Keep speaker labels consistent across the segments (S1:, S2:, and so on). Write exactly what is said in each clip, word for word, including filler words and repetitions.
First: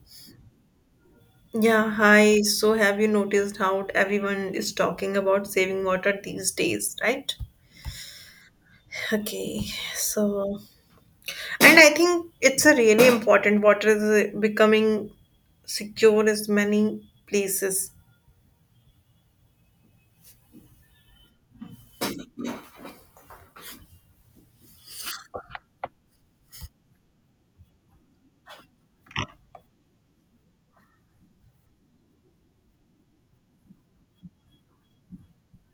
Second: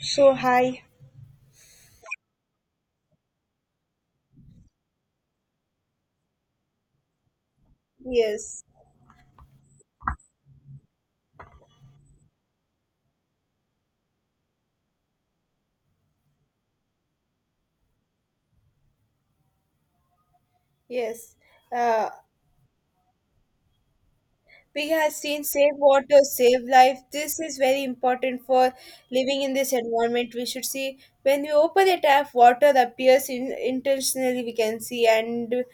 S1: So hi.
S2: Yeah, hi. So, have you noticed how everyone is talking about saving water these days, right?
S1: Yes,
S2: Okay, so, and I think it's a really important water is uh, becoming secure in many places.
S1: yes. Uh, we have seen save water, save life. This is very important for living in this environment. We should see when we open a tap, water appears in, intentionally. We can see, and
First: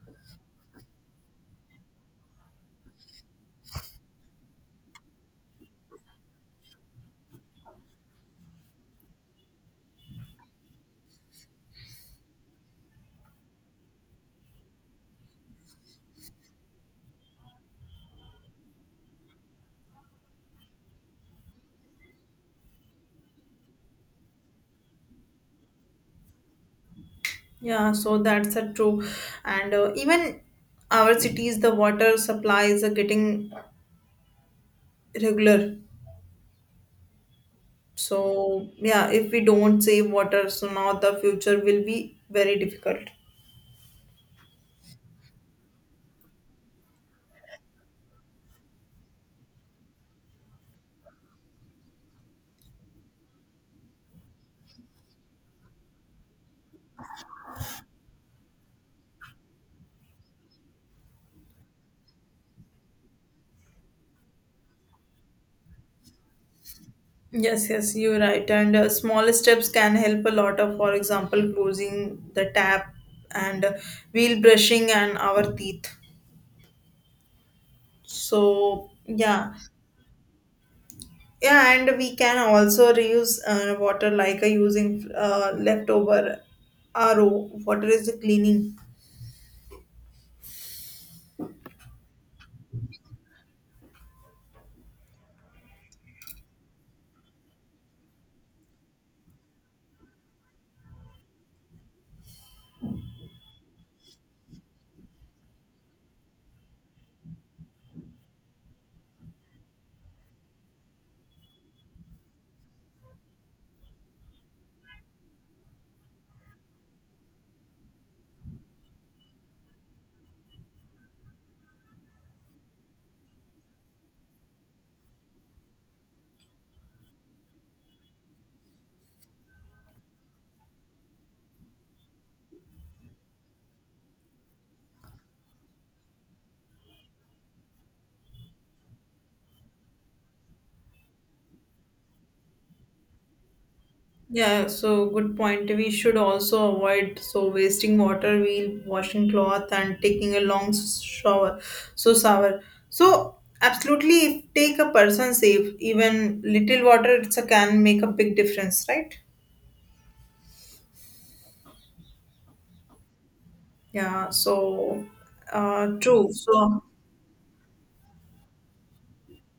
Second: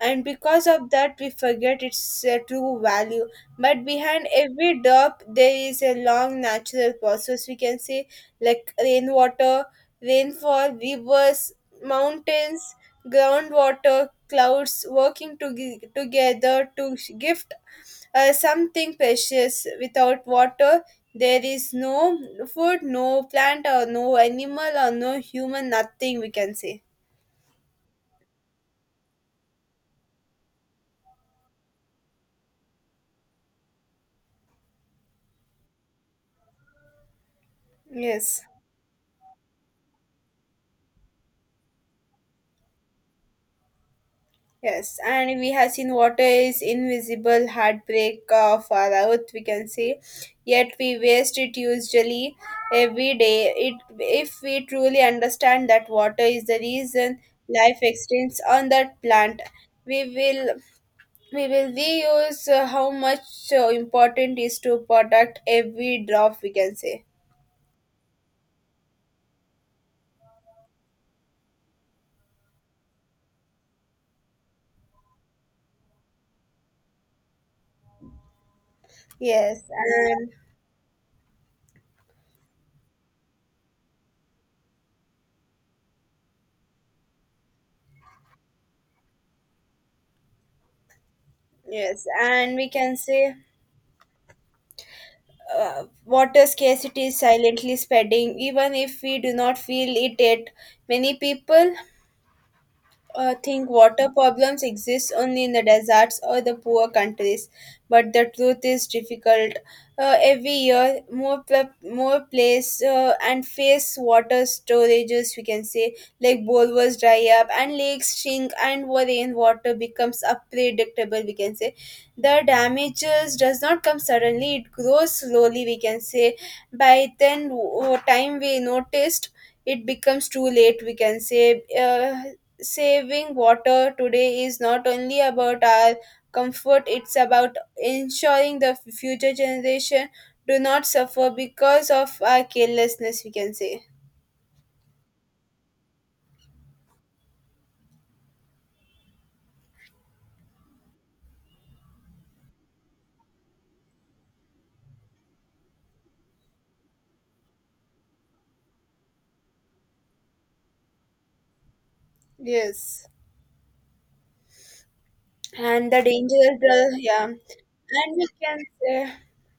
S1: and because of that we forget its uh, true value, but behind every drop there is a long natural process, we can say, like rainwater, rainfall, rivers, mountains, groundwater, clouds working to- together to give uh, something precious. Without water, there is no food, no plant, or no animal, or no human, nothing, we can say.
S2: Yeah, so that's a true. And uh, even our cities, the water supplies are getting regular.
S1: Yes,
S2: So, yeah, if we don't save water, so now the future will be very difficult.
S1: yes. And we have seen water is invisible heartbreak of our earth, we can say. Yet we waste it usually every day. It, if we truly understand that water is the reason life extends on that plant, we will we will reuse uh, how much uh, important is to protect every drop, we can say.
S2: Yes, yes, you're right. And uh, small steps can help a lot of, for example, closing the tap and uh, wheel brushing and our teeth. So, yeah.
S1: yes and
S2: Yeah, and we can also reuse uh, water like uh, using uh, leftover R O. Water is the cleaning.
S1: yes and we can say uh, water scarcity is silently spreading even if we do not feel it yet. Many people uh, think water problems exist only in the deserts or the poor countries, but the truth is difficult. Uh, every year, more pl- more place uh, and face water storages, we can say, like bowls dry up and lakes shrink and wa- rainwater becomes unpredictable, we can say. The damages does not come suddenly, it grows slowly, we can say. By then, w- time we noticed, it becomes too late, we can say. Uh, saving water today is not only about our comfort, it's about ensuring the future generation do not suffer because of our carelessness, we can say.
S2: Yeah, so good point. We should also avoid so wasting water while washing cloth and taking a long s- shower. So shower. So absolutely, if take a person safe, even little water it's a can make a big difference, right?
S1: Yes.
S2: Yeah. So, uh,
S1: and the
S2: true.
S1: dangerous
S2: So
S1: the, Yeah, and we can say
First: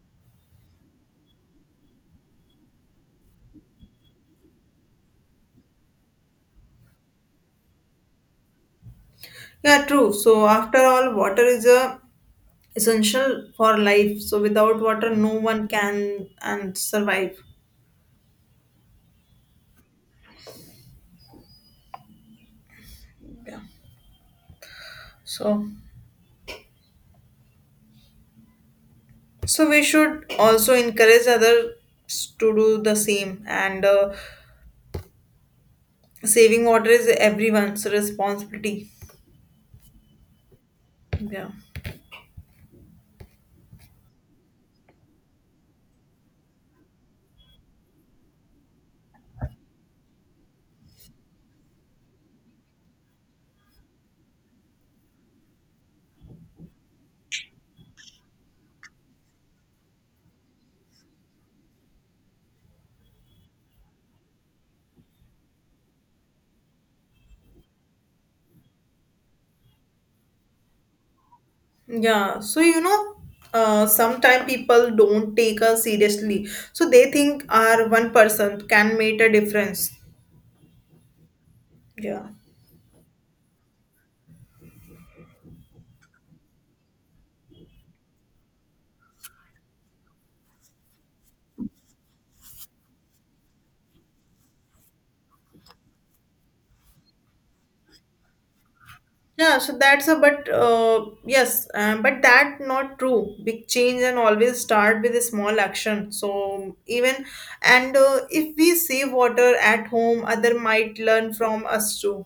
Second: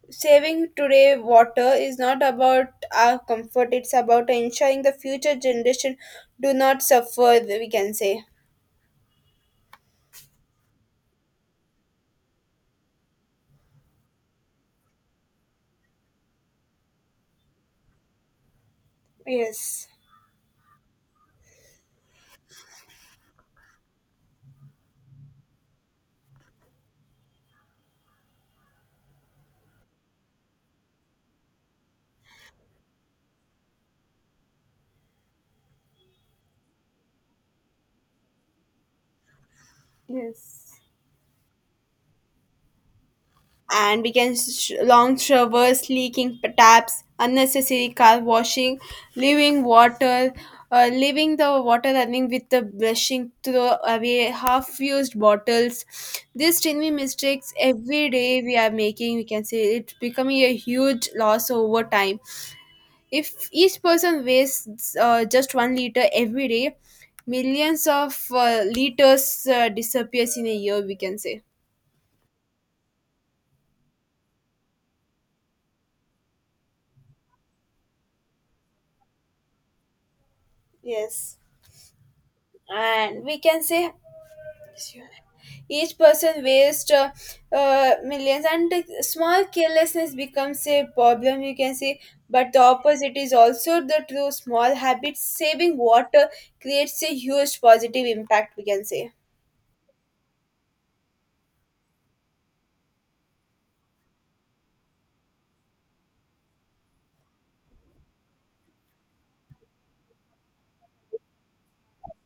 S1: saving today water is not about our comfort, it's about ensuring the future generation do not suffer, we can say.
S2: yeah, true. So after all, water is a essential for life. So without water, no one can and survive.
S1: Yes.
S2: Yeah. So. So we should also encourage others to do the same. And uh, saving water is everyone's responsibility.
S1: Yes.
S2: Yeah.
S1: and we can sh- Long showers, leaking p- taps, unnecessary car washing, leaving water, uh, leaving the water running with the brushing, throw away half-used bottles. These tiny mistakes every day we are making, we can say, it's becoming a huge loss over time. If each person wastes uh, just one liter every day, millions of uh, liters uh, disappears in a year, we can say.
S2: Yeah. So you know, uh, sometimes people don't take us seriously. So they think our one person can make a difference.
S1: Yes.
S2: Yeah.
S1: And we can say each person wastes uh, uh, millions, and the small carelessness becomes a problem, you can say. But the opposite is also the true. Small habits saving water creates a huge positive impact, we can say.
S2: Yeah, so that's a but uh, yes, uh, but that not true. Big change and always start with a small action. So even and uh, if we save water at home, other might learn from us too.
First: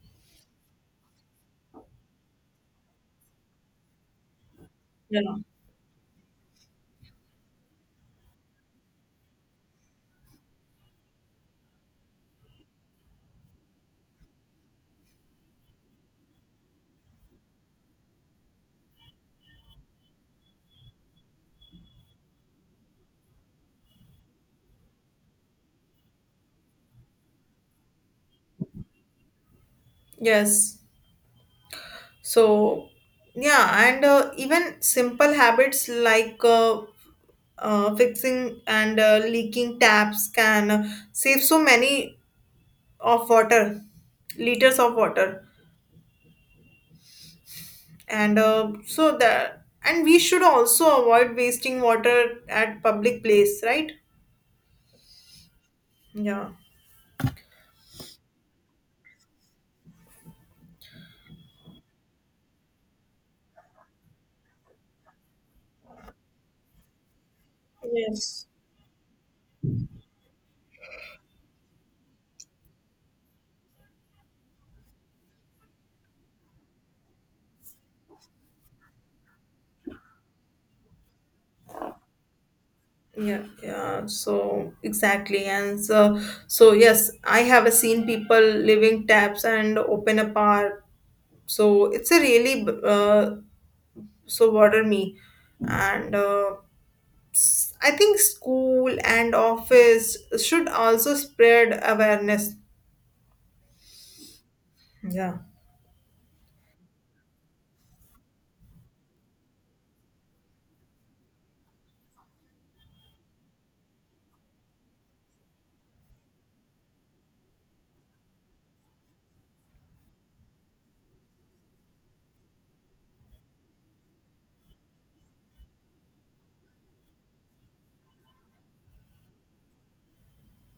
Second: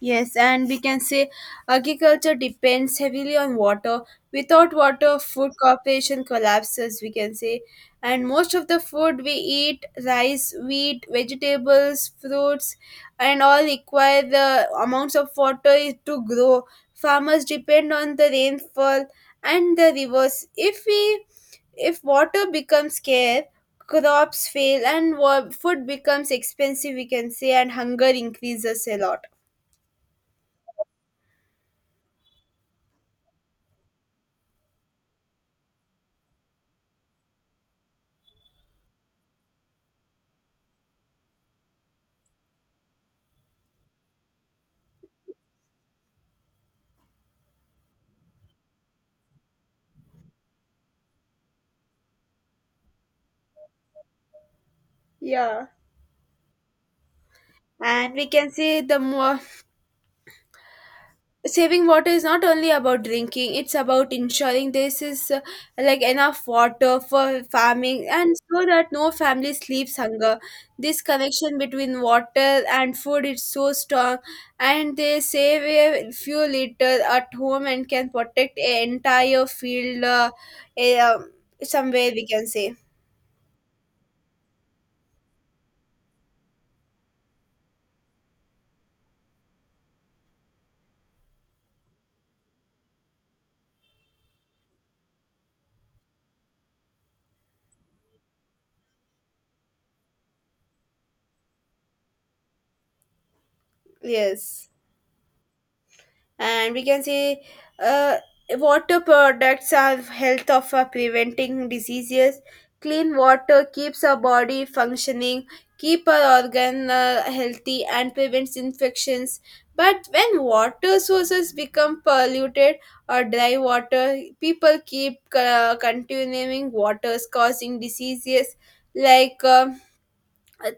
S1: Yes, and we can say agriculture depends heavily on water. Without water,
S2: Yeah.
S1: food cooperation collapses, we can say. And most of the food we eat, rice, wheat, vegetables, fruits, and all require the amounts of water is to grow. Farmers depend on the rainfall and the rivers. If we if water becomes scarce, crops fail and wa- food becomes expensive, we can say, and hunger increases a lot.
S2: Yes. So yeah, and uh, even simple habits like uh, uh, fixing and uh, leaking taps can save so many of water, liters of water. And uh, So that and we should also avoid wasting water at public place, right?
S1: Yeah,
S2: Yeah.
S1: and we can say the more saving water is not only about drinking, it's about ensuring this is, uh, like, enough water for farming and
S2: Yes.
S1: so that no family sleeps hunger. This connection between water and food is so strong, and they save a few liters at home and can protect an entire field, uh, a, um, somewhere, we can say.
S2: Yeah. Yeah, so exactly. And so, so yes, I have seen people leaving taps and open a bar, so it's a really uh, so bother me and uh, s- I think school and office should also spread awareness.
S1: Yes.
S2: Yeah.
S1: And we can say uh, water products are health of, uh, preventing diseases, clean water keeps our body functioning, keep our organ uh, healthy and prevents infections, but when water sources become polluted or dry water, people keep uh, continuing waters causing diseases like, um,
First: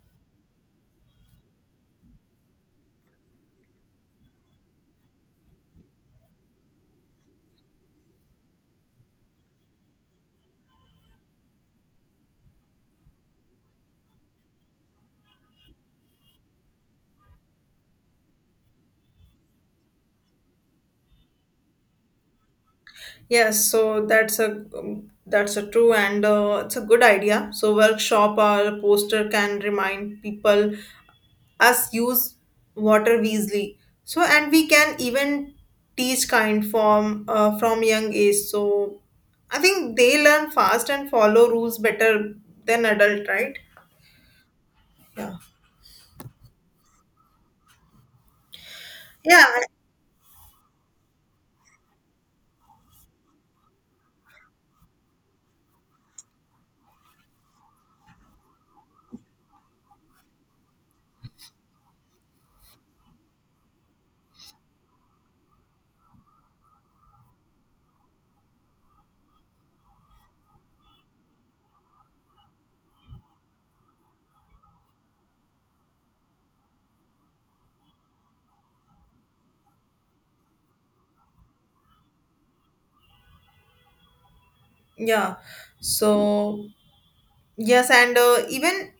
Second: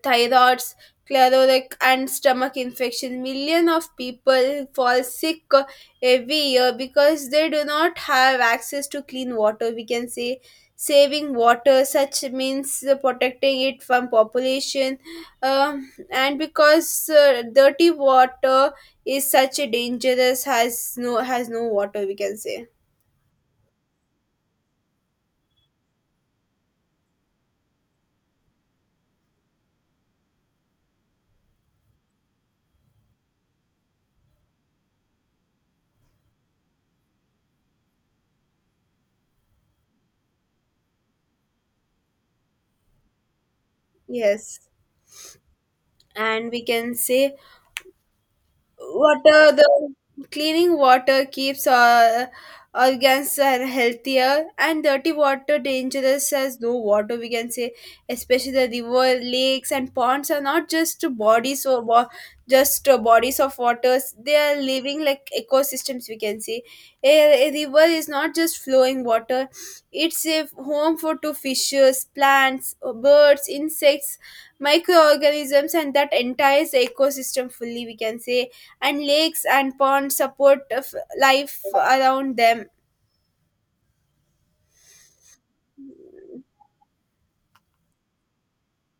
S1: thyroids, chlorotic, and stomach infections. Millions of people fall sick uh, every year because they do not have access to clean water, we can say. Saving water, such means, uh, protecting it from population, um, and because uh, dirty water is such a dangerous, has no has no water, we can say.
S2: Yes, so that's a um, that's a true. And uh, it's a good idea. So workshop or poster can remind people us use water wisely. So and we can even teach kind from uh, from young age. So I think they learn fast and follow rules better than adult, right?
S1: Yes,
S2: Yeah.
S1: and we can say
S2: Yeah,
S1: water,
S2: I-
S1: the cleaning water keeps our organs are healthier, and dirty water dangerous as no water, we can say, especially the river, lakes, and ponds are not just bodies or wa- just uh, bodies of waters. They are living like ecosystems, we can say. A, a river is not just flowing water; it's a home for to fishes, plants, birds, insects, microorganisms, and that entire ecosystem fully, we can say. And lakes and ponds support of life around them.
S2: yeah. So yes, and uh, even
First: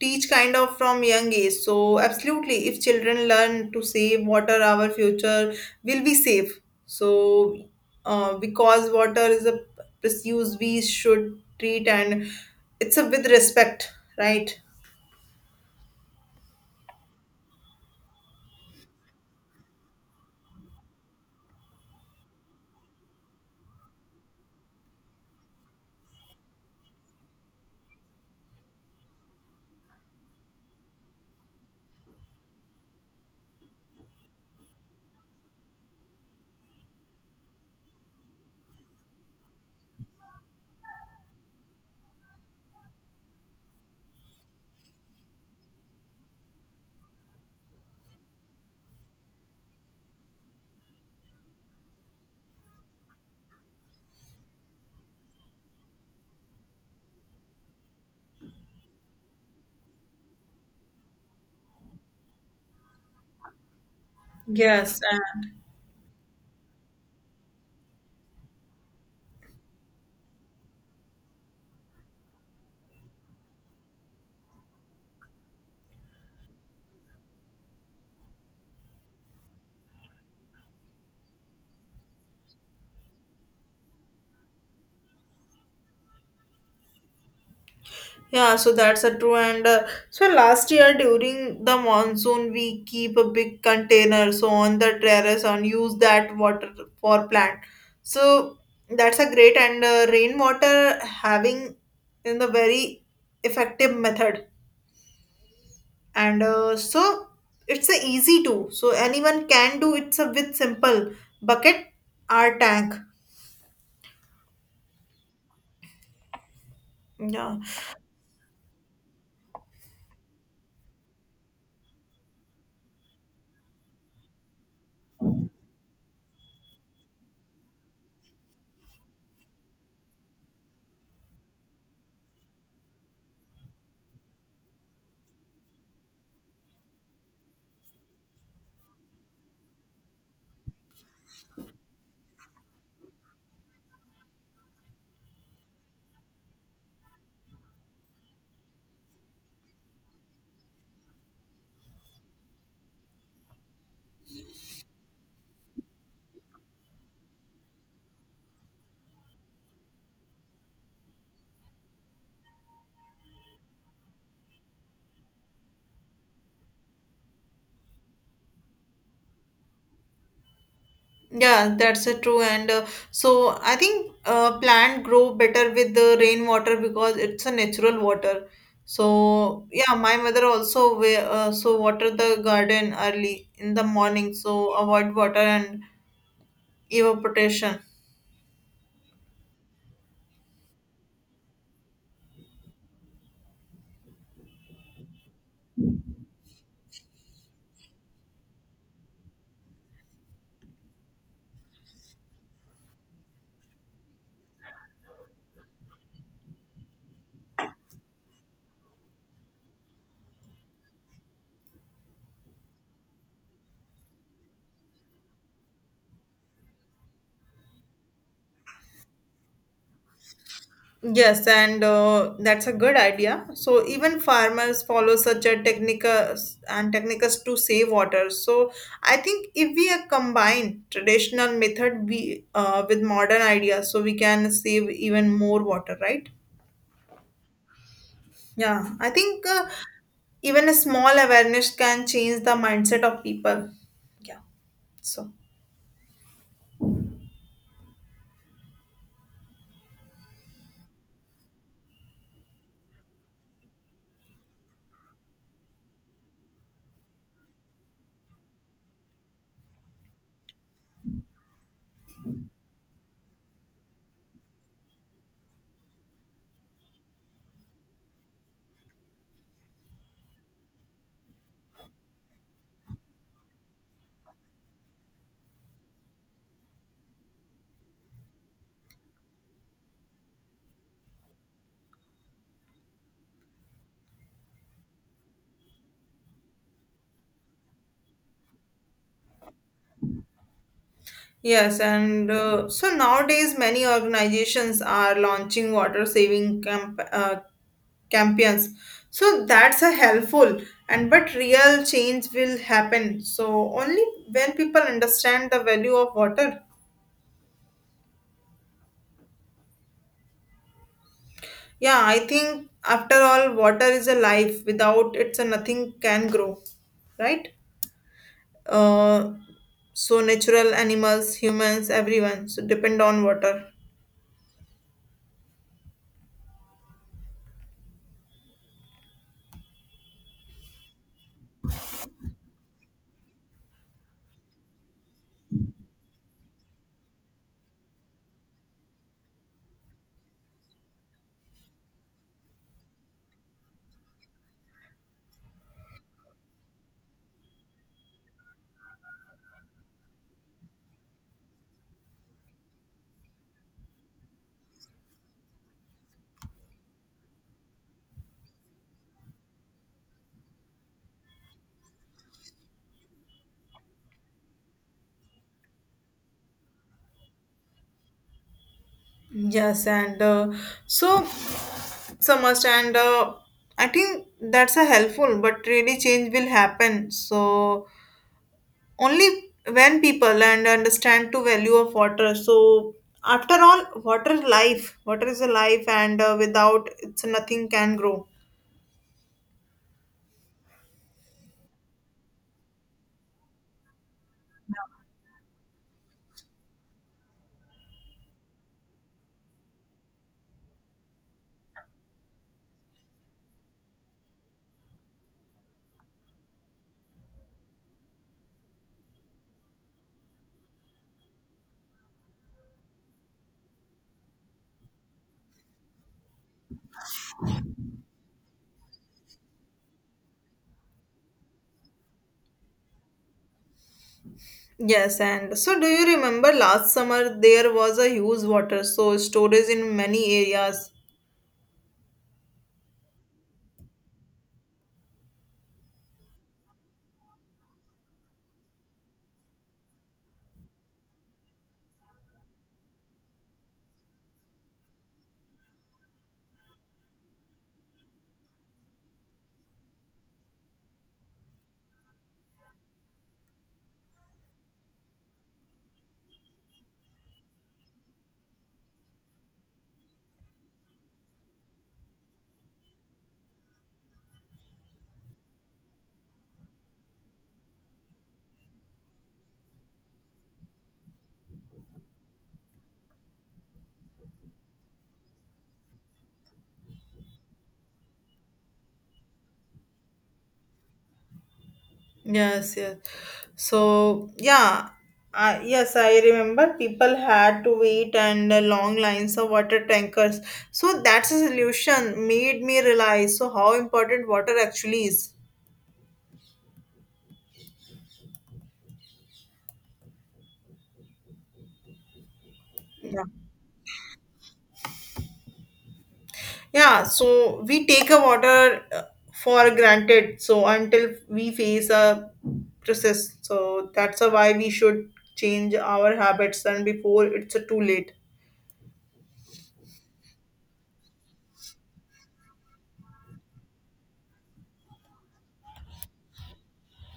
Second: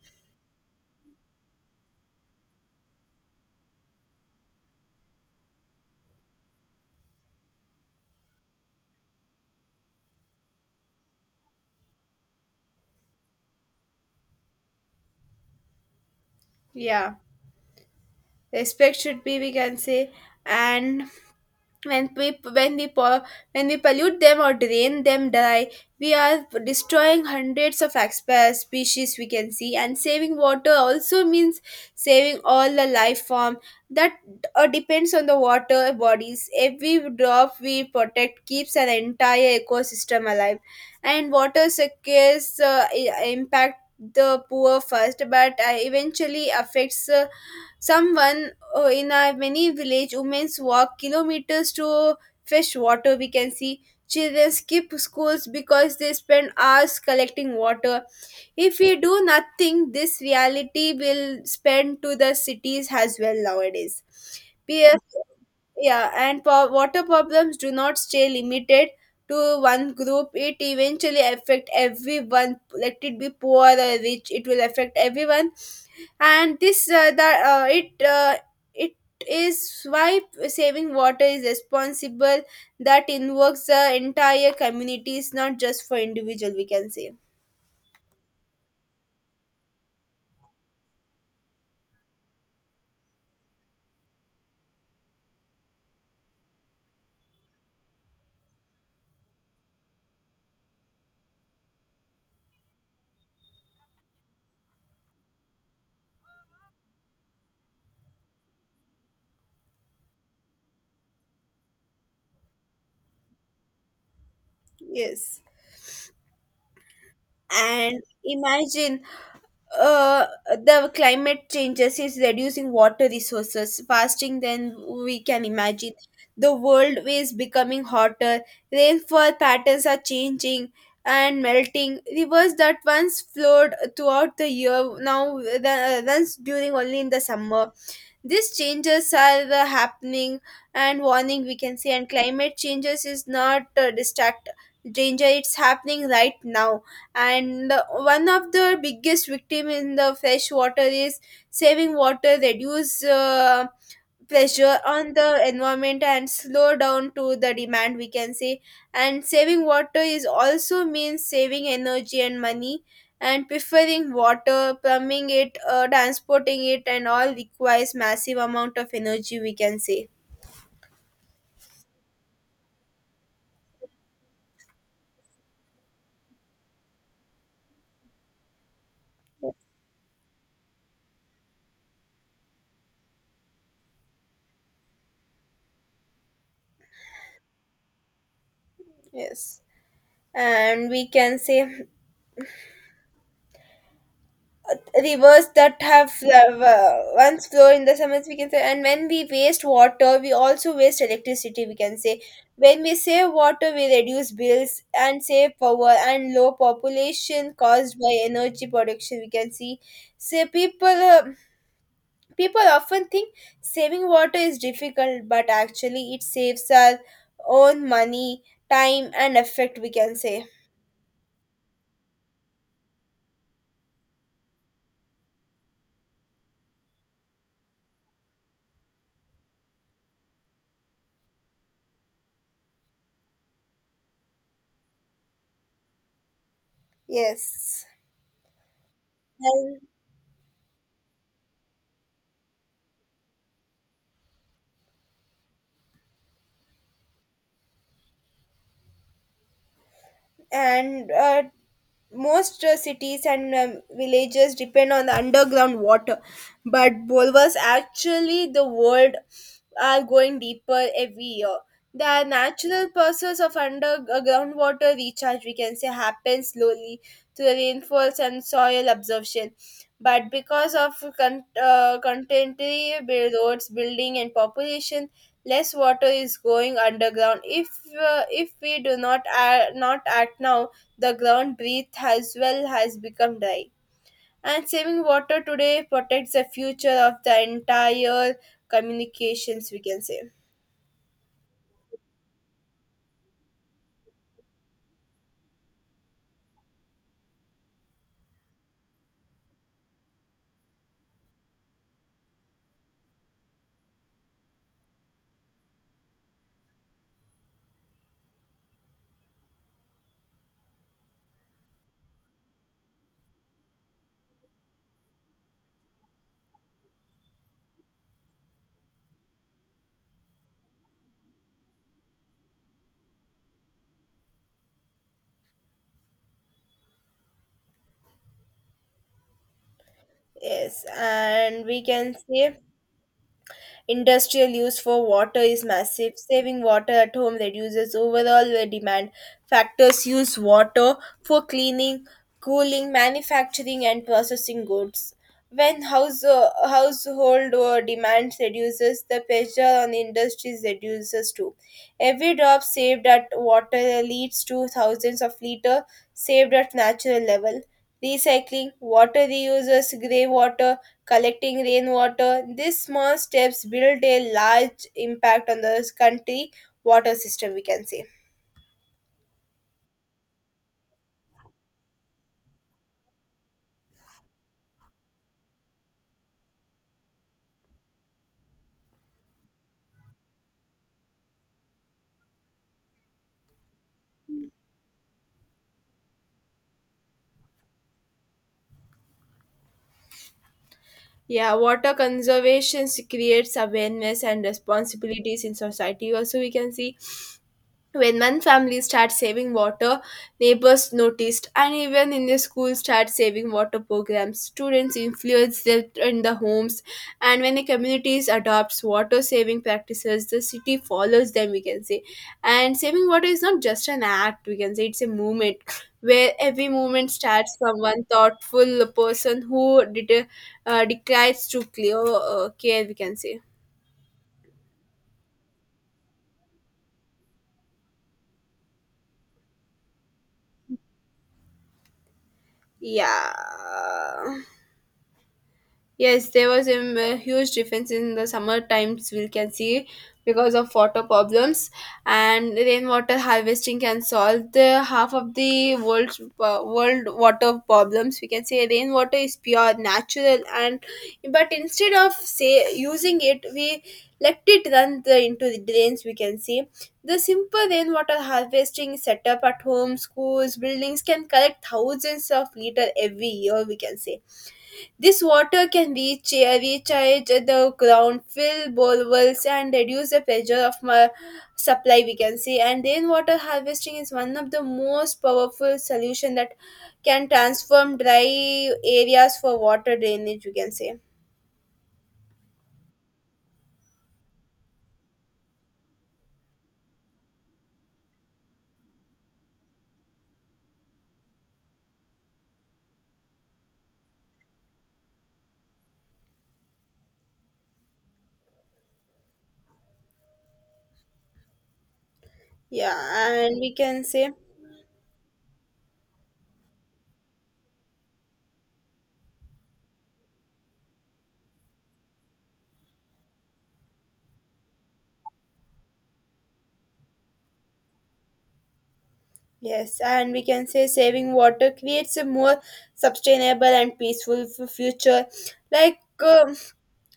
S2: teach kind of from young age. So absolutely, if children learn to save water our future will be safe. So uh, because water is a precious we should treat and it's a with respect, right?
S1: Yeah, respect should be, we can say. And when we when we po- when we pollute them or drain them dry, we are destroying hundreds of exp- species, we can see. And saving water also means saving all the life form that uh, depends on the water bodies. Every drop we protect keeps an entire ecosystem alive. And water secures, uh, i- impact the poor first, but uh, eventually affects uh, someone uh, in our many village. Women walk kilometers to fetch water, we can see. Children skip schools because they spend hours collecting water. If we do nothing, this reality will spread to the cities as well nowadays. Peer-
S2: Yes.
S1: yeah, and po- water problems do not stay limited to one group, it eventually affect everyone, let it be poor or rich, it will affect everyone. And this uh, the uh, it uh, it is why saving water is responsible that invokes the entire community, it's not just for individual, we can say.
S2: Yeah, so that's a true. And uh, so last year during the monsoon, we keep a big container so on the terrace and use that water for plant. So that's a great. And uh, rainwater having in the very effective method. And uh, so it's a easy to so anyone can do. It's a with simple bucket or tank.
S1: Yes,
S2: Yeah.
S1: and imagine, uh, the climate changes is reducing water resources fasting than we can imagine. The world is becoming hotter, rainfall patterns are changing and melting. Rivers that once flowed throughout the year now ru- runs during only in the summer. These changes are uh, happening and warning, we can say. And climate changes is not uh, distract danger, it's happening right now. And uh, one of the biggest victim in the fresh water is saving water. Reduce uh, pressure on the environment and slow down to the demand, we can say. And saving water is also means saving energy and money, and preferring water, plumbing it, uh, transporting it, and all requires massive amount of energy, we can say.
S2: Yeah, that's a true. And uh, so I think uh, plant grow better with the rainwater because it's a natural water. So yeah, my mother also wa- uh, so water the garden early in the morning. So avoid water and evaporation.
S1: Yes, and we can say rivers that have uh, once flow in the summers, we can say. And when we waste water, we also waste electricity, we can say. When we save water, we reduce bills and save power and low population caused by energy production, we can see. Say people uh, people often think saving water is difficult, but actually it saves our own money, time, and effort, we can say.
S2: Yes, and uh, that's a good idea. So even farmers follow such a technicas and technicas to save water. So I think if we uh, combine traditional method we uh, with modern ideas, so we can save even more water, right?
S1: Yes.
S2: Yeah, I think uh,
S1: and
S2: even a small awareness can change the mindset of people. Yeah. So
S1: and uh, Most uh, cities and, um, villages depend on the underground water, but bulwarks actually the world are going deeper every year. The natural process of underground water recharge, we can say, happens slowly through the rainfalls and soil absorption, but because of con- uh, contemporary build- roads building and population, less water is going underground. If uh, if we do not uh, not act now, the ground beneath as well has become dry. And saving water today protects the future of the entire communications, we can say.
S2: yes, and uh, so nowadays many organizations are launching water saving camp- uh, campaigns, so that's a helpful and but real change will happen so only when people understand the value of water. Yeah, I think after all water is a life without it, so nothing can grow, right? uh, so natural animals humans everyone so depend on water.
S1: Yes, and we can say industrial use for water is massive. Saving water at home reduces overall uh, demand. Factors use water for cleaning, cooling, manufacturing, and processing goods. When house, uh, household uh, demand reduces, the pressure on industries reduces too. Every drop saved at water leads to thousands of liters saved at natural level. Recycling, water reuses, grey water, collecting rainwater. These small steps build a large impact on the country water system, we can say.
S2: Yes, and uh, so so much and uh, I think that's a helpful but really change will happen so only when people and understand to value of water. So after all water is life, water is a life, and uh, without it's nothing can grow.
S1: Yeah, water conservation creates awareness and responsibilities in society. Also, we can see when one family starts saving water, neighbors noticed, and even in the school start saving water programs. Students influence them in the homes, and when the communities adopts water saving practices, the city follows them, we can say. And saving water is not just an act, we can say, it's a movement where every movement starts from one thoughtful person who did, uh, decides to clear uh, care, we can say.
S2: Yes. And so, do you remember last summer there was a huge water so storage in many areas?
S1: Yeah. Yes, there was, um, a m- huge difference in the summer times, we can see, because of water problems. And rainwater harvesting can solve the half of the world's uh, world water problems, we can say. Rainwater is pure, natural, and but instead of say using it, we let it run the, into the drains, we can see. The simple rainwater harvesting setup at home, schools, buildings can collect thousands of liter every year, we can say. This water can reach, recharge the ground, fill bore wells, and reduce the pressure of my supply, we can say. And rainwater harvesting is one of the most powerful solution that can transform dry areas for water drainage, we can say.
S2: Yes, yes. So yeah, uh, yes I remember people had to wait and uh, long lines of water tankers, so that's a solution made me realize so how important water actually is. Yeah.
S1: Yeah, and we can say,
S2: Yeah, so we take a water uh, for granted. So until we face a process, so that's a why we should change our habits and before it's a too late.
S1: yes, and we can say saving water creates a more sustainable and peaceful f- future. Like, uh,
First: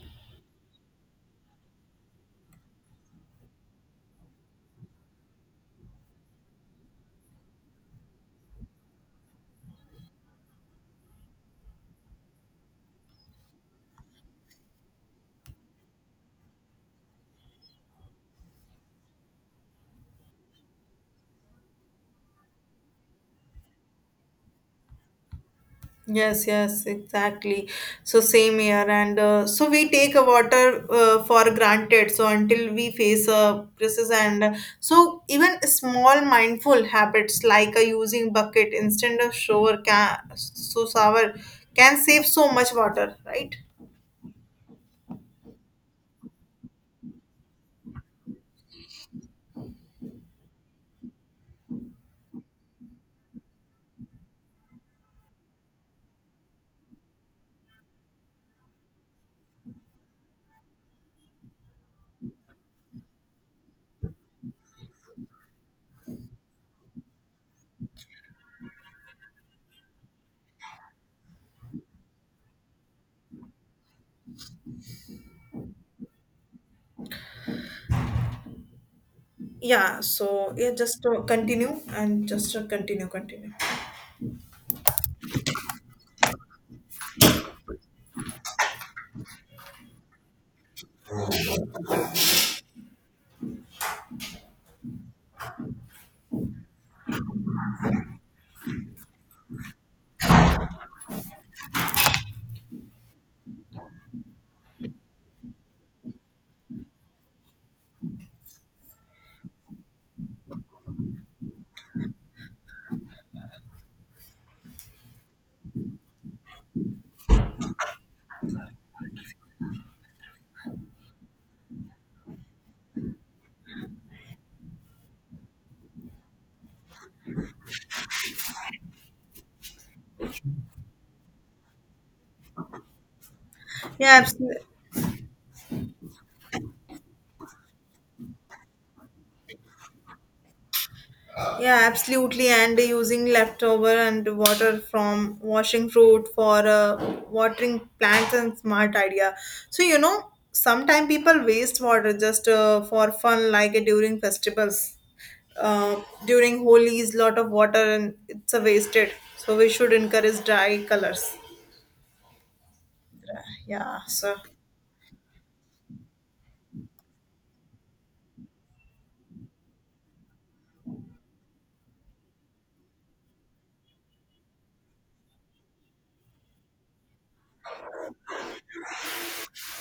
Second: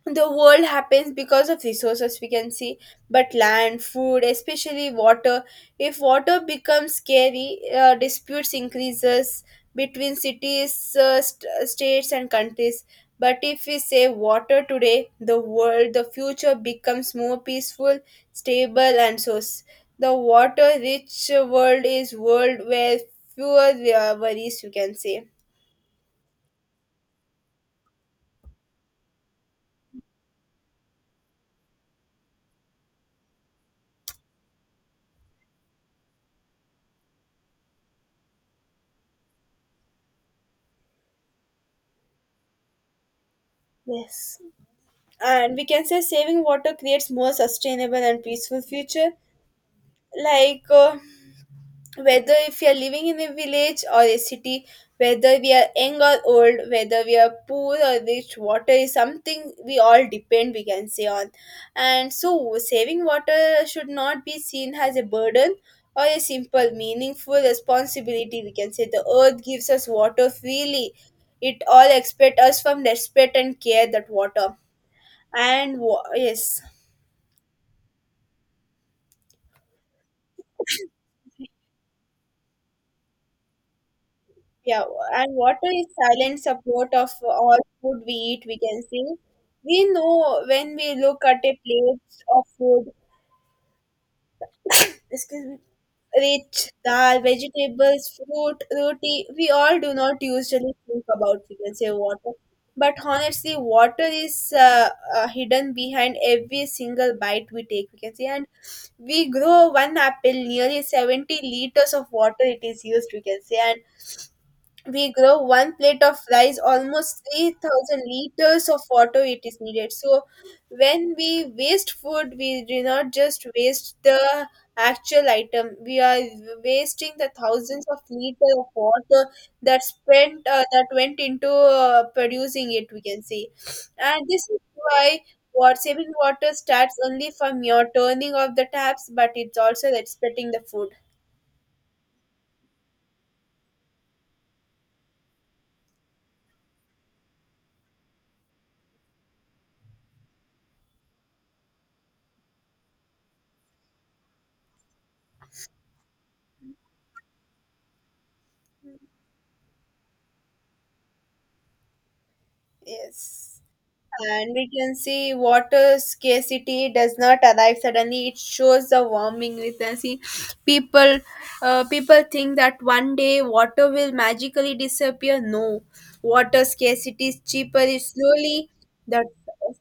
S1: the world happens because of resources we can see, but land, food, especially water. If water becomes scary, uh, disputes increases between cities, uh, st- states and countries. But if we say water today, the world, the future becomes more peaceful, stable and source. The water rich world is world where fewer uh, worries, you can say.
S2: Yes, yes, exactly. So same here, and uh, so we take a water uh, for granted. So until we face a crisis, and uh, so even small mindful habits like uh, using bucket instead of shower can so shower can save so much water, right?
S1: Yes, and we can say saving water creates more sustainable and peaceful future. like uh, Whether if you are living in a village or a city, whether we are young or old, whether we are poor or rich, water is something we all depend, we can say, on. And so saving water should not be seen as a burden or a simple meaningful responsibility, we can say. The earth gives us water freely. It all expect us from respect and care that water. And wa- yes.
S2: Yeah, so yeah, just uh, continue and just uh, continue, continue.
S1: Yeah, and water is silent support of all food we eat, we can say. We know when we look at a plate of food, excuse me, rich dal, vegetables, fruit, roti, we all do not usually think about, we can say, water. But honestly, water is uh, uh, hidden behind every single bite we take, we can say. And we grow one apple, nearly seventy liters of water it is used, we can say. We grow one plate of rice, almost three thousand liters of water it is needed. So when we waste food, we do not just waste the actual item, we are wasting the thousands of liter of water that spent uh, that went into uh, producing it, we can say.
S2: Yeah,
S1: And this
S2: absolutely.
S1: is why what saving water starts only from your turning off the taps, but it's also respecting the food.
S2: Yeah, absolutely. And using leftover and water from washing fruit for uh, watering plants and smart idea. So you know, sometimes people waste water just uh, for fun, like uh, during festivals. Uh, during Holi is lot of water and it's a wasted. So we should encourage dry colors.
S1: Yes.
S2: Yeah, so.
S1: And we can see water scarcity does not arrive suddenly. It shows the warming. We can see people, uh, people think that one day water will magically disappear. No, water scarcity is cheaper. It's slowly that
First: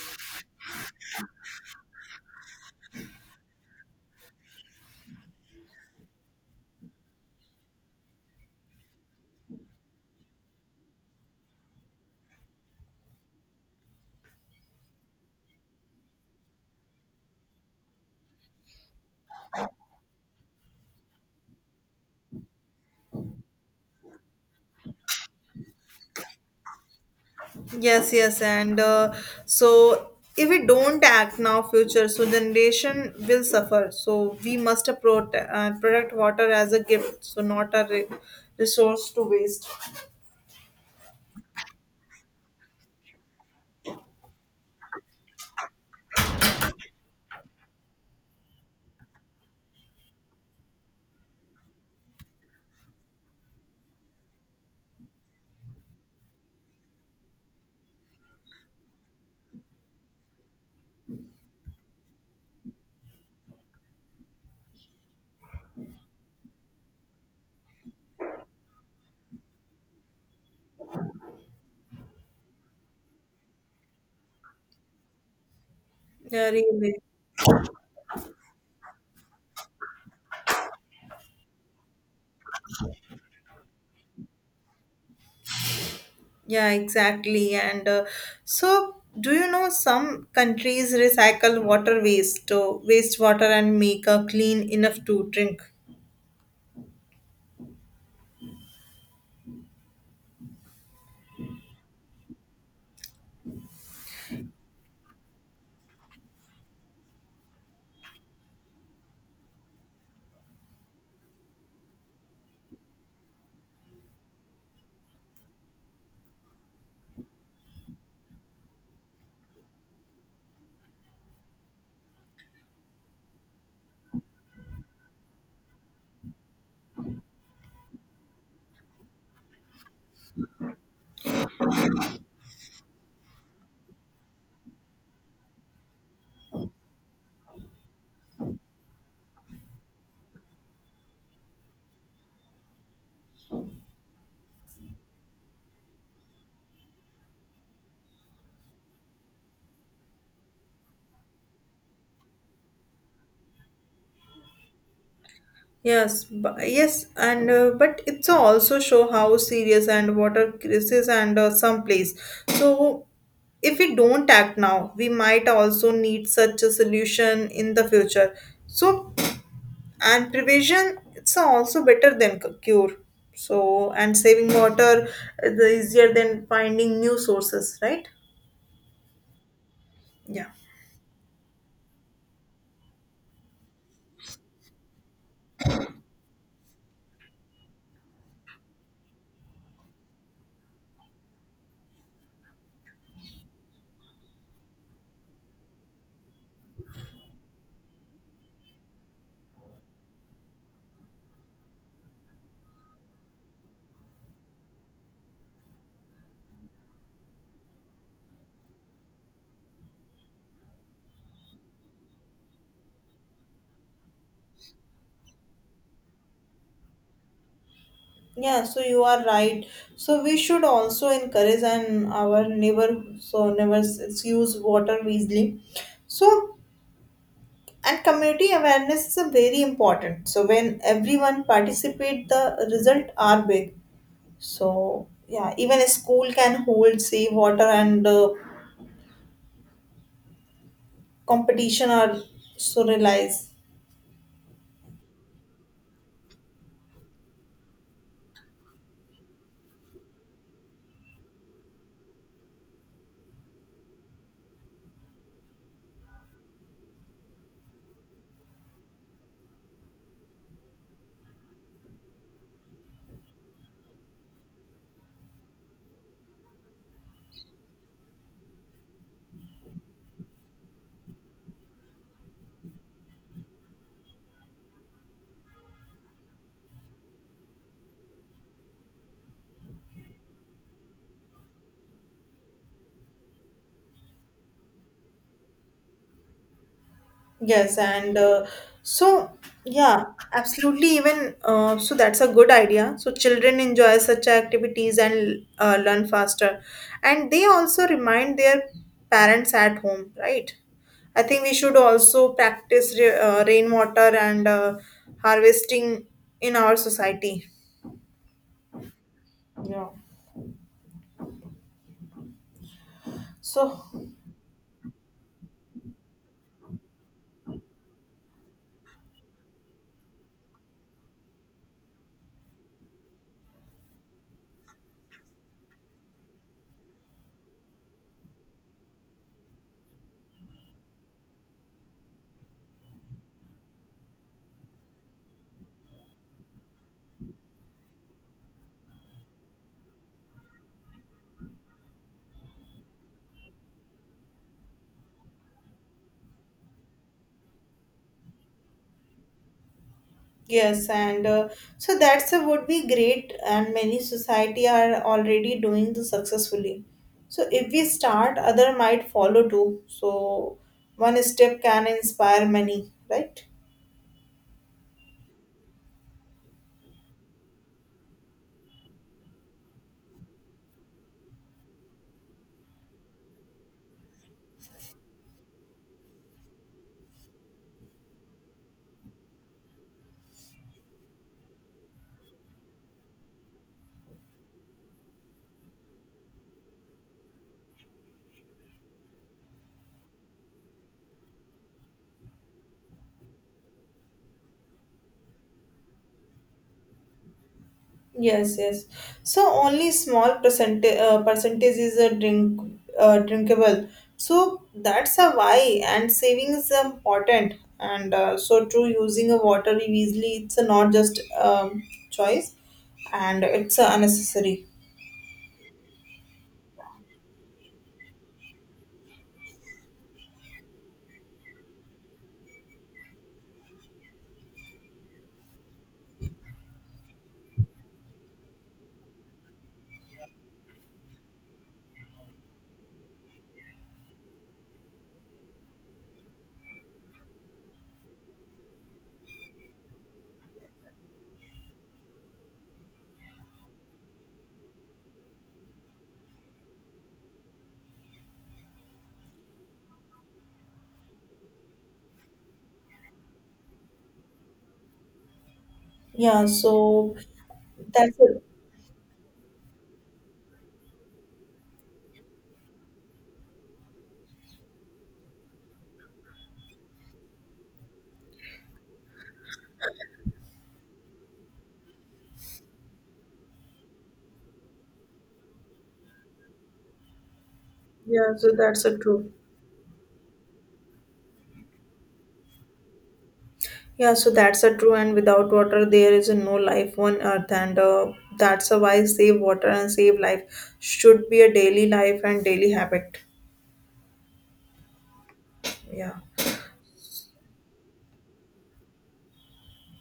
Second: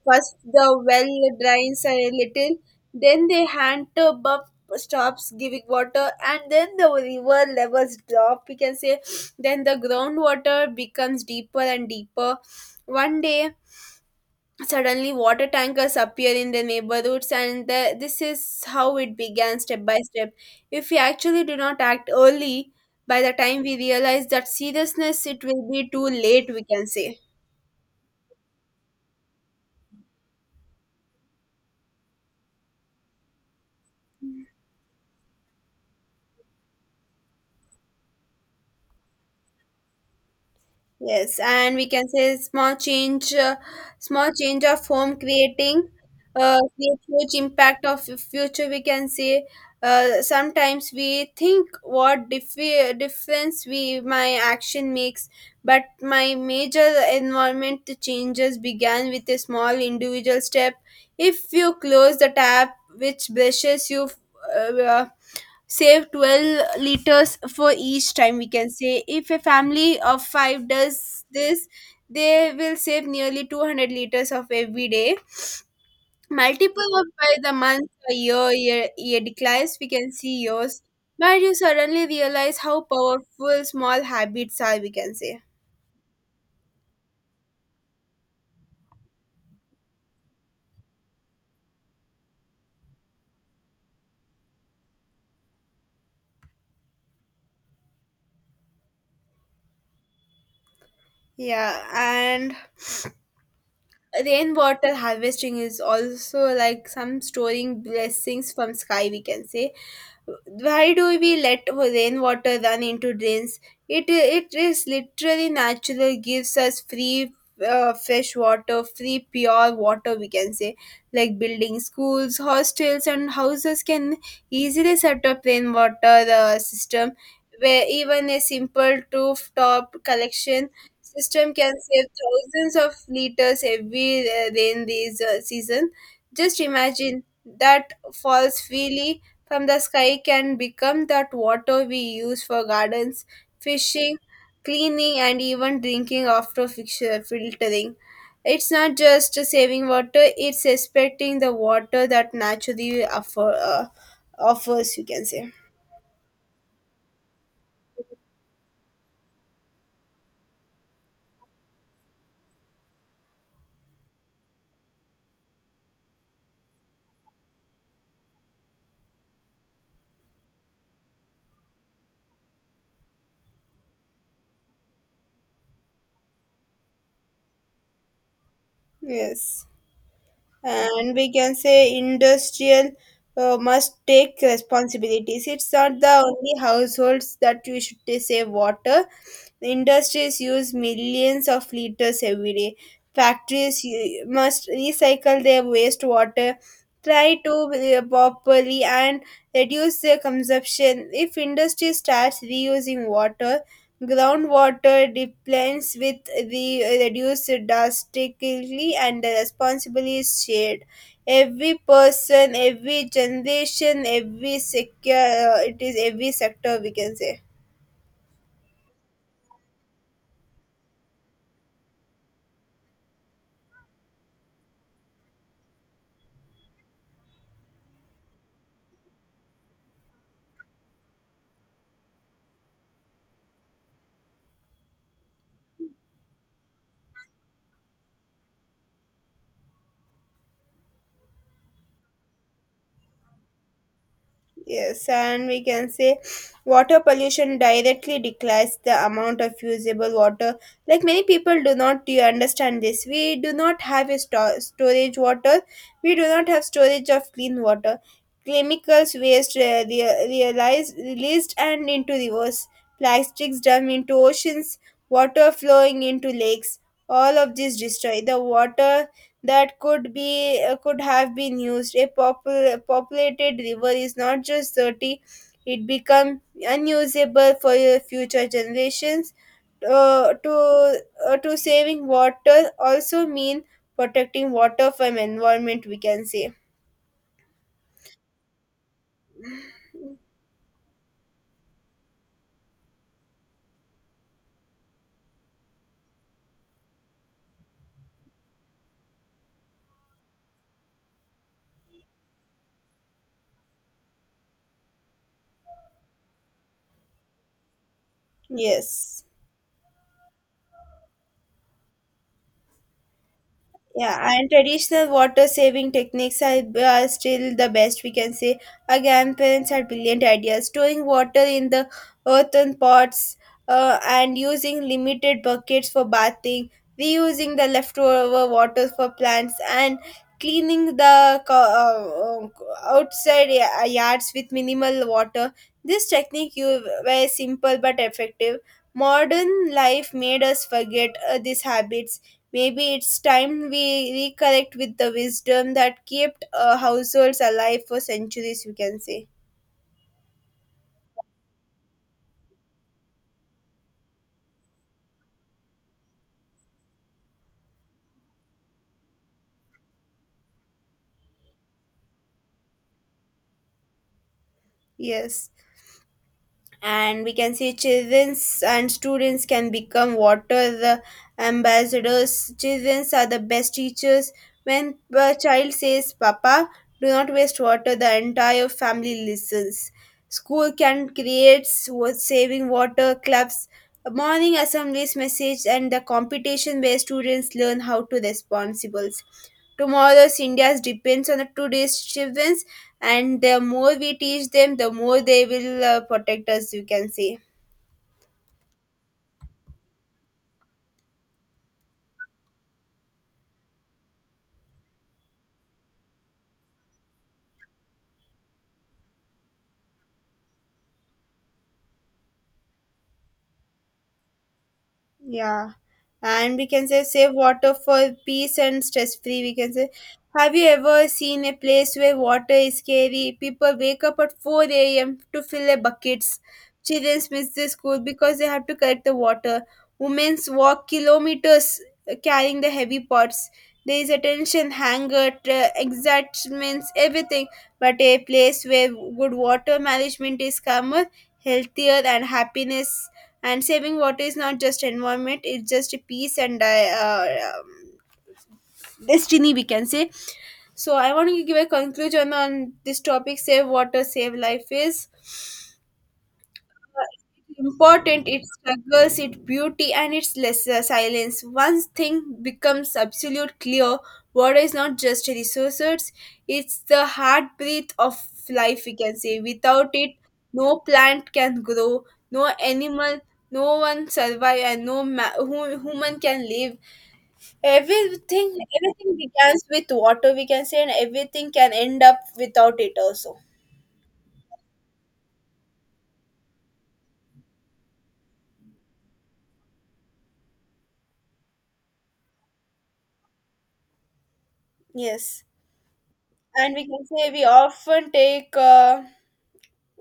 S1: first the well drains a little, then the hand buff stops giving water, and then the river levels drop. We can say then the groundwater becomes deeper and deeper. One day suddenly, water tankers appear in the neighborhoods, and the, this is how it began step by step. If we actually do not act early, by the time we realize that seriousness, it will be too late, we can say.
S2: Yes, yes, and uh, so if we don't act now, future so generation will suffer. So we must protect, uh, protect water as a gift, so not a re- resource to waste.
S1: Yes, and we can say small change, uh, small change of home creating, uh, create huge impact of f- future. We can say, uh, sometimes we think what dif- difference we my action makes, but my major environment changes began with a small individual step. If you close the tap which brushes you. Uh, Save twelve liters for each time, we can say. If a family of five does this, they will save nearly two hundred liters of every day,
S2: Yeah,
S1: multiple
S2: really.
S1: of by the month or year, year, year declines we can see yours, but you suddenly realize how powerful small habits are, we can say.
S2: Yeah, exactly. And uh, so, do you know some countries recycle water waste, uh, wastewater, and make a clean enough to drink?
S1: Yeah, and rainwater harvesting is also like some storing blessings from sky, we can say. Why do we let rainwater run into drains? It it is literally natural. Gives us free uh, fresh water, free pure water, we can say. Like building schools, hostels, and houses can easily set up rainwater uh, system, where even a simple rooftop collection system can save thousands of liters every uh, rain this uh, season. Just imagine that falls freely from the sky can become that water we use for gardens, fishing, cleaning, and even drinking after fixture- filtering. It's not just saving water, it's respecting the water that naturally offer, uh, offers, you can say.
S2: Yes, bu- yes, and uh, but it's also show how serious and water crisis and uh, some place. So, if we don't act now, we might also need such a solution in the future. So, and prevention it's also better than c- cure. So, and saving water is easier than finding new sources, right?
S1: Yes.
S2: Yeah.
S1: And we can say industrial uh, must take responsibilities. It's not the only households that we should save water. The industries use millions of liters every day. Factories u- must recycle their wastewater, try to uh, properly, and reduce their consumption. If industry starts reusing water, groundwater depletes with the reduced drastically and the responsibility is shared. Every person, every generation, every secure, uh, it is every sector, we can say.
S2: Yeah, so you are right. So we should also encourage and our neighbor so neighbors use water wisely. So and community awareness is a very important. So when everyone participate, the result are big. So yeah, even a school can hold say water and uh, competition or so realize.
S1: Yes, and we can say water pollution directly declines the amount of usable water. Like many people do not do understand this. We do not have a sto- storage water. We do not have storage of clean water. Chemicals waste re- re- realized, released and into rivers. Plastics dumped into oceans. Water flowing into lakes. All of this destroy the water that could be uh, could have been used. A popul- populated river is not just dirty; it becomes unusable for your future generations. Uh, to uh, to saving water also mean protecting water from environment, we can say.
S2: Yes, and uh, so yeah, absolutely. Even uh, so, that's a good idea. So children enjoy such activities and uh, learn faster, and they also remind their parents at home, right? I think we should also practice re- uh, rainwater and uh, harvesting in our society.
S1: Yes.
S2: Yeah. So
S1: Yeah, and traditional water saving techniques are, are still the best, we can say. Our grandparents had brilliant ideas. Storing water in the earthen pots, uh, and using limited buckets for bathing, reusing the leftover water for plants, and cleaning the co- uh, uh, outside ya- uh, yards with minimal water. This technique you were simple but effective. Modern life made us forget uh, these habits. Maybe it's time we reconnect with the wisdom that kept uh, households alive for centuries, we can say.
S2: yes, and uh, so that's a would be great, and many society are already doing this successfully. So if we start, other might follow too. So one step can inspire many, right?
S1: Yes. And we can see children and students can become water ambassadors. Children are the best teachers. When a child says papa, do not waste water, the entire family listens. School can create wa- saving water clubs, morning assemblies message and the competition, where students learn how to responsibles. Tomorrow's India depends on the today's children, and the more we teach them, the more they will uh, protect us, you can say.
S2: Yes, yes. So only small percentage uh, percentage is a drink uh, drinkable. So that's a why, and saving is important. And uh, so true, using a water easily, it's a not just um, choice, and it's a unnecessary.
S1: Yeah, and we can say save water for peace and stress free. We can say, have you ever seen a place where water is scary? People wake up at four a m to fill their buckets. Children miss the school because they have to collect the water. Women walk kilometers uh, carrying the heavy pots. There is attention, hunger, tra- excitements, everything. But a place where good water management is calmer, healthier, and happiness, and saving water is not just environment, it's just a peace and I, uh, um, destiny, we can say. So I want to give a conclusion on this topic. Save water save life is
S2: Yeah, so that's
S1: important,
S2: a
S1: its struggles, its beauty, and its lesser silence. Once thing becomes absolute clear, water is not just a resource, it's the heartbeat of life, we can say. Without it, no plant can grow, no animal, no one survive, and no ma- hu- human can live.
S2: yeah,
S1: Everything,
S2: so that's a
S1: everything
S2: true.
S1: begins with water, we can say, and everything can end up without it also.
S2: Yeah, so that's a true. And without water, there is no life on earth, and uh, that's a why save water and save life should be a daily life and daily habit.
S1: Yes.
S2: Yeah,
S1: And we can say we often take uh,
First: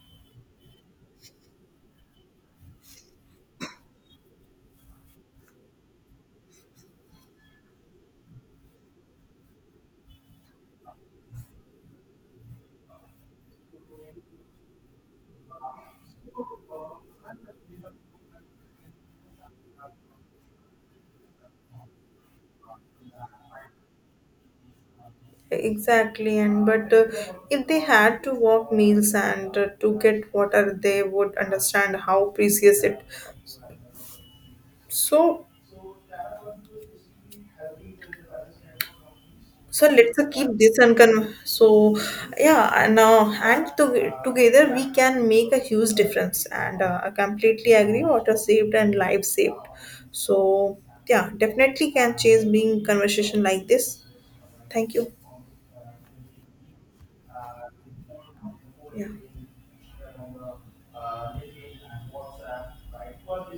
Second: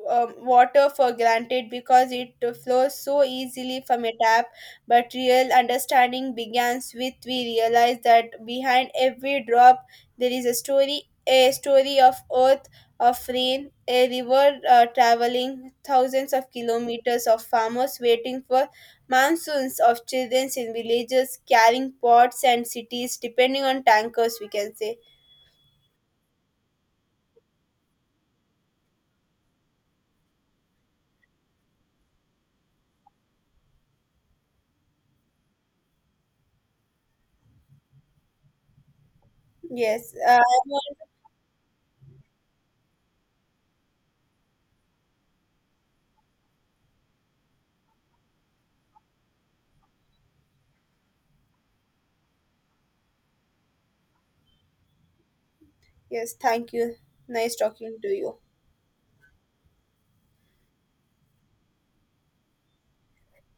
S1: um, water for granted because it flows so easily from a tap, but real understanding begins with we realize that behind every drop there is a story, a story of earth, of rain, a river uh, traveling thousands of kilometers, of farmers waiting for monsoons, of children in villages carrying pots and cities depending on tankers, we can say.
S2: exactly. And but uh, if they had to walk meals and uh, to get water, they would understand how precious it. So, so
S1: Yes,
S2: let's uh,
S1: uh, I
S2: keep this
S1: want-
S2: uncon. So yeah, and uh, and to- together we can make a huge difference. And uh, I completely agree. Water saved and life saved. So yeah, definitely can change being conversation like this. Thank you.
S1: yes, thank you. Nice talking to you.
S2: Yeah.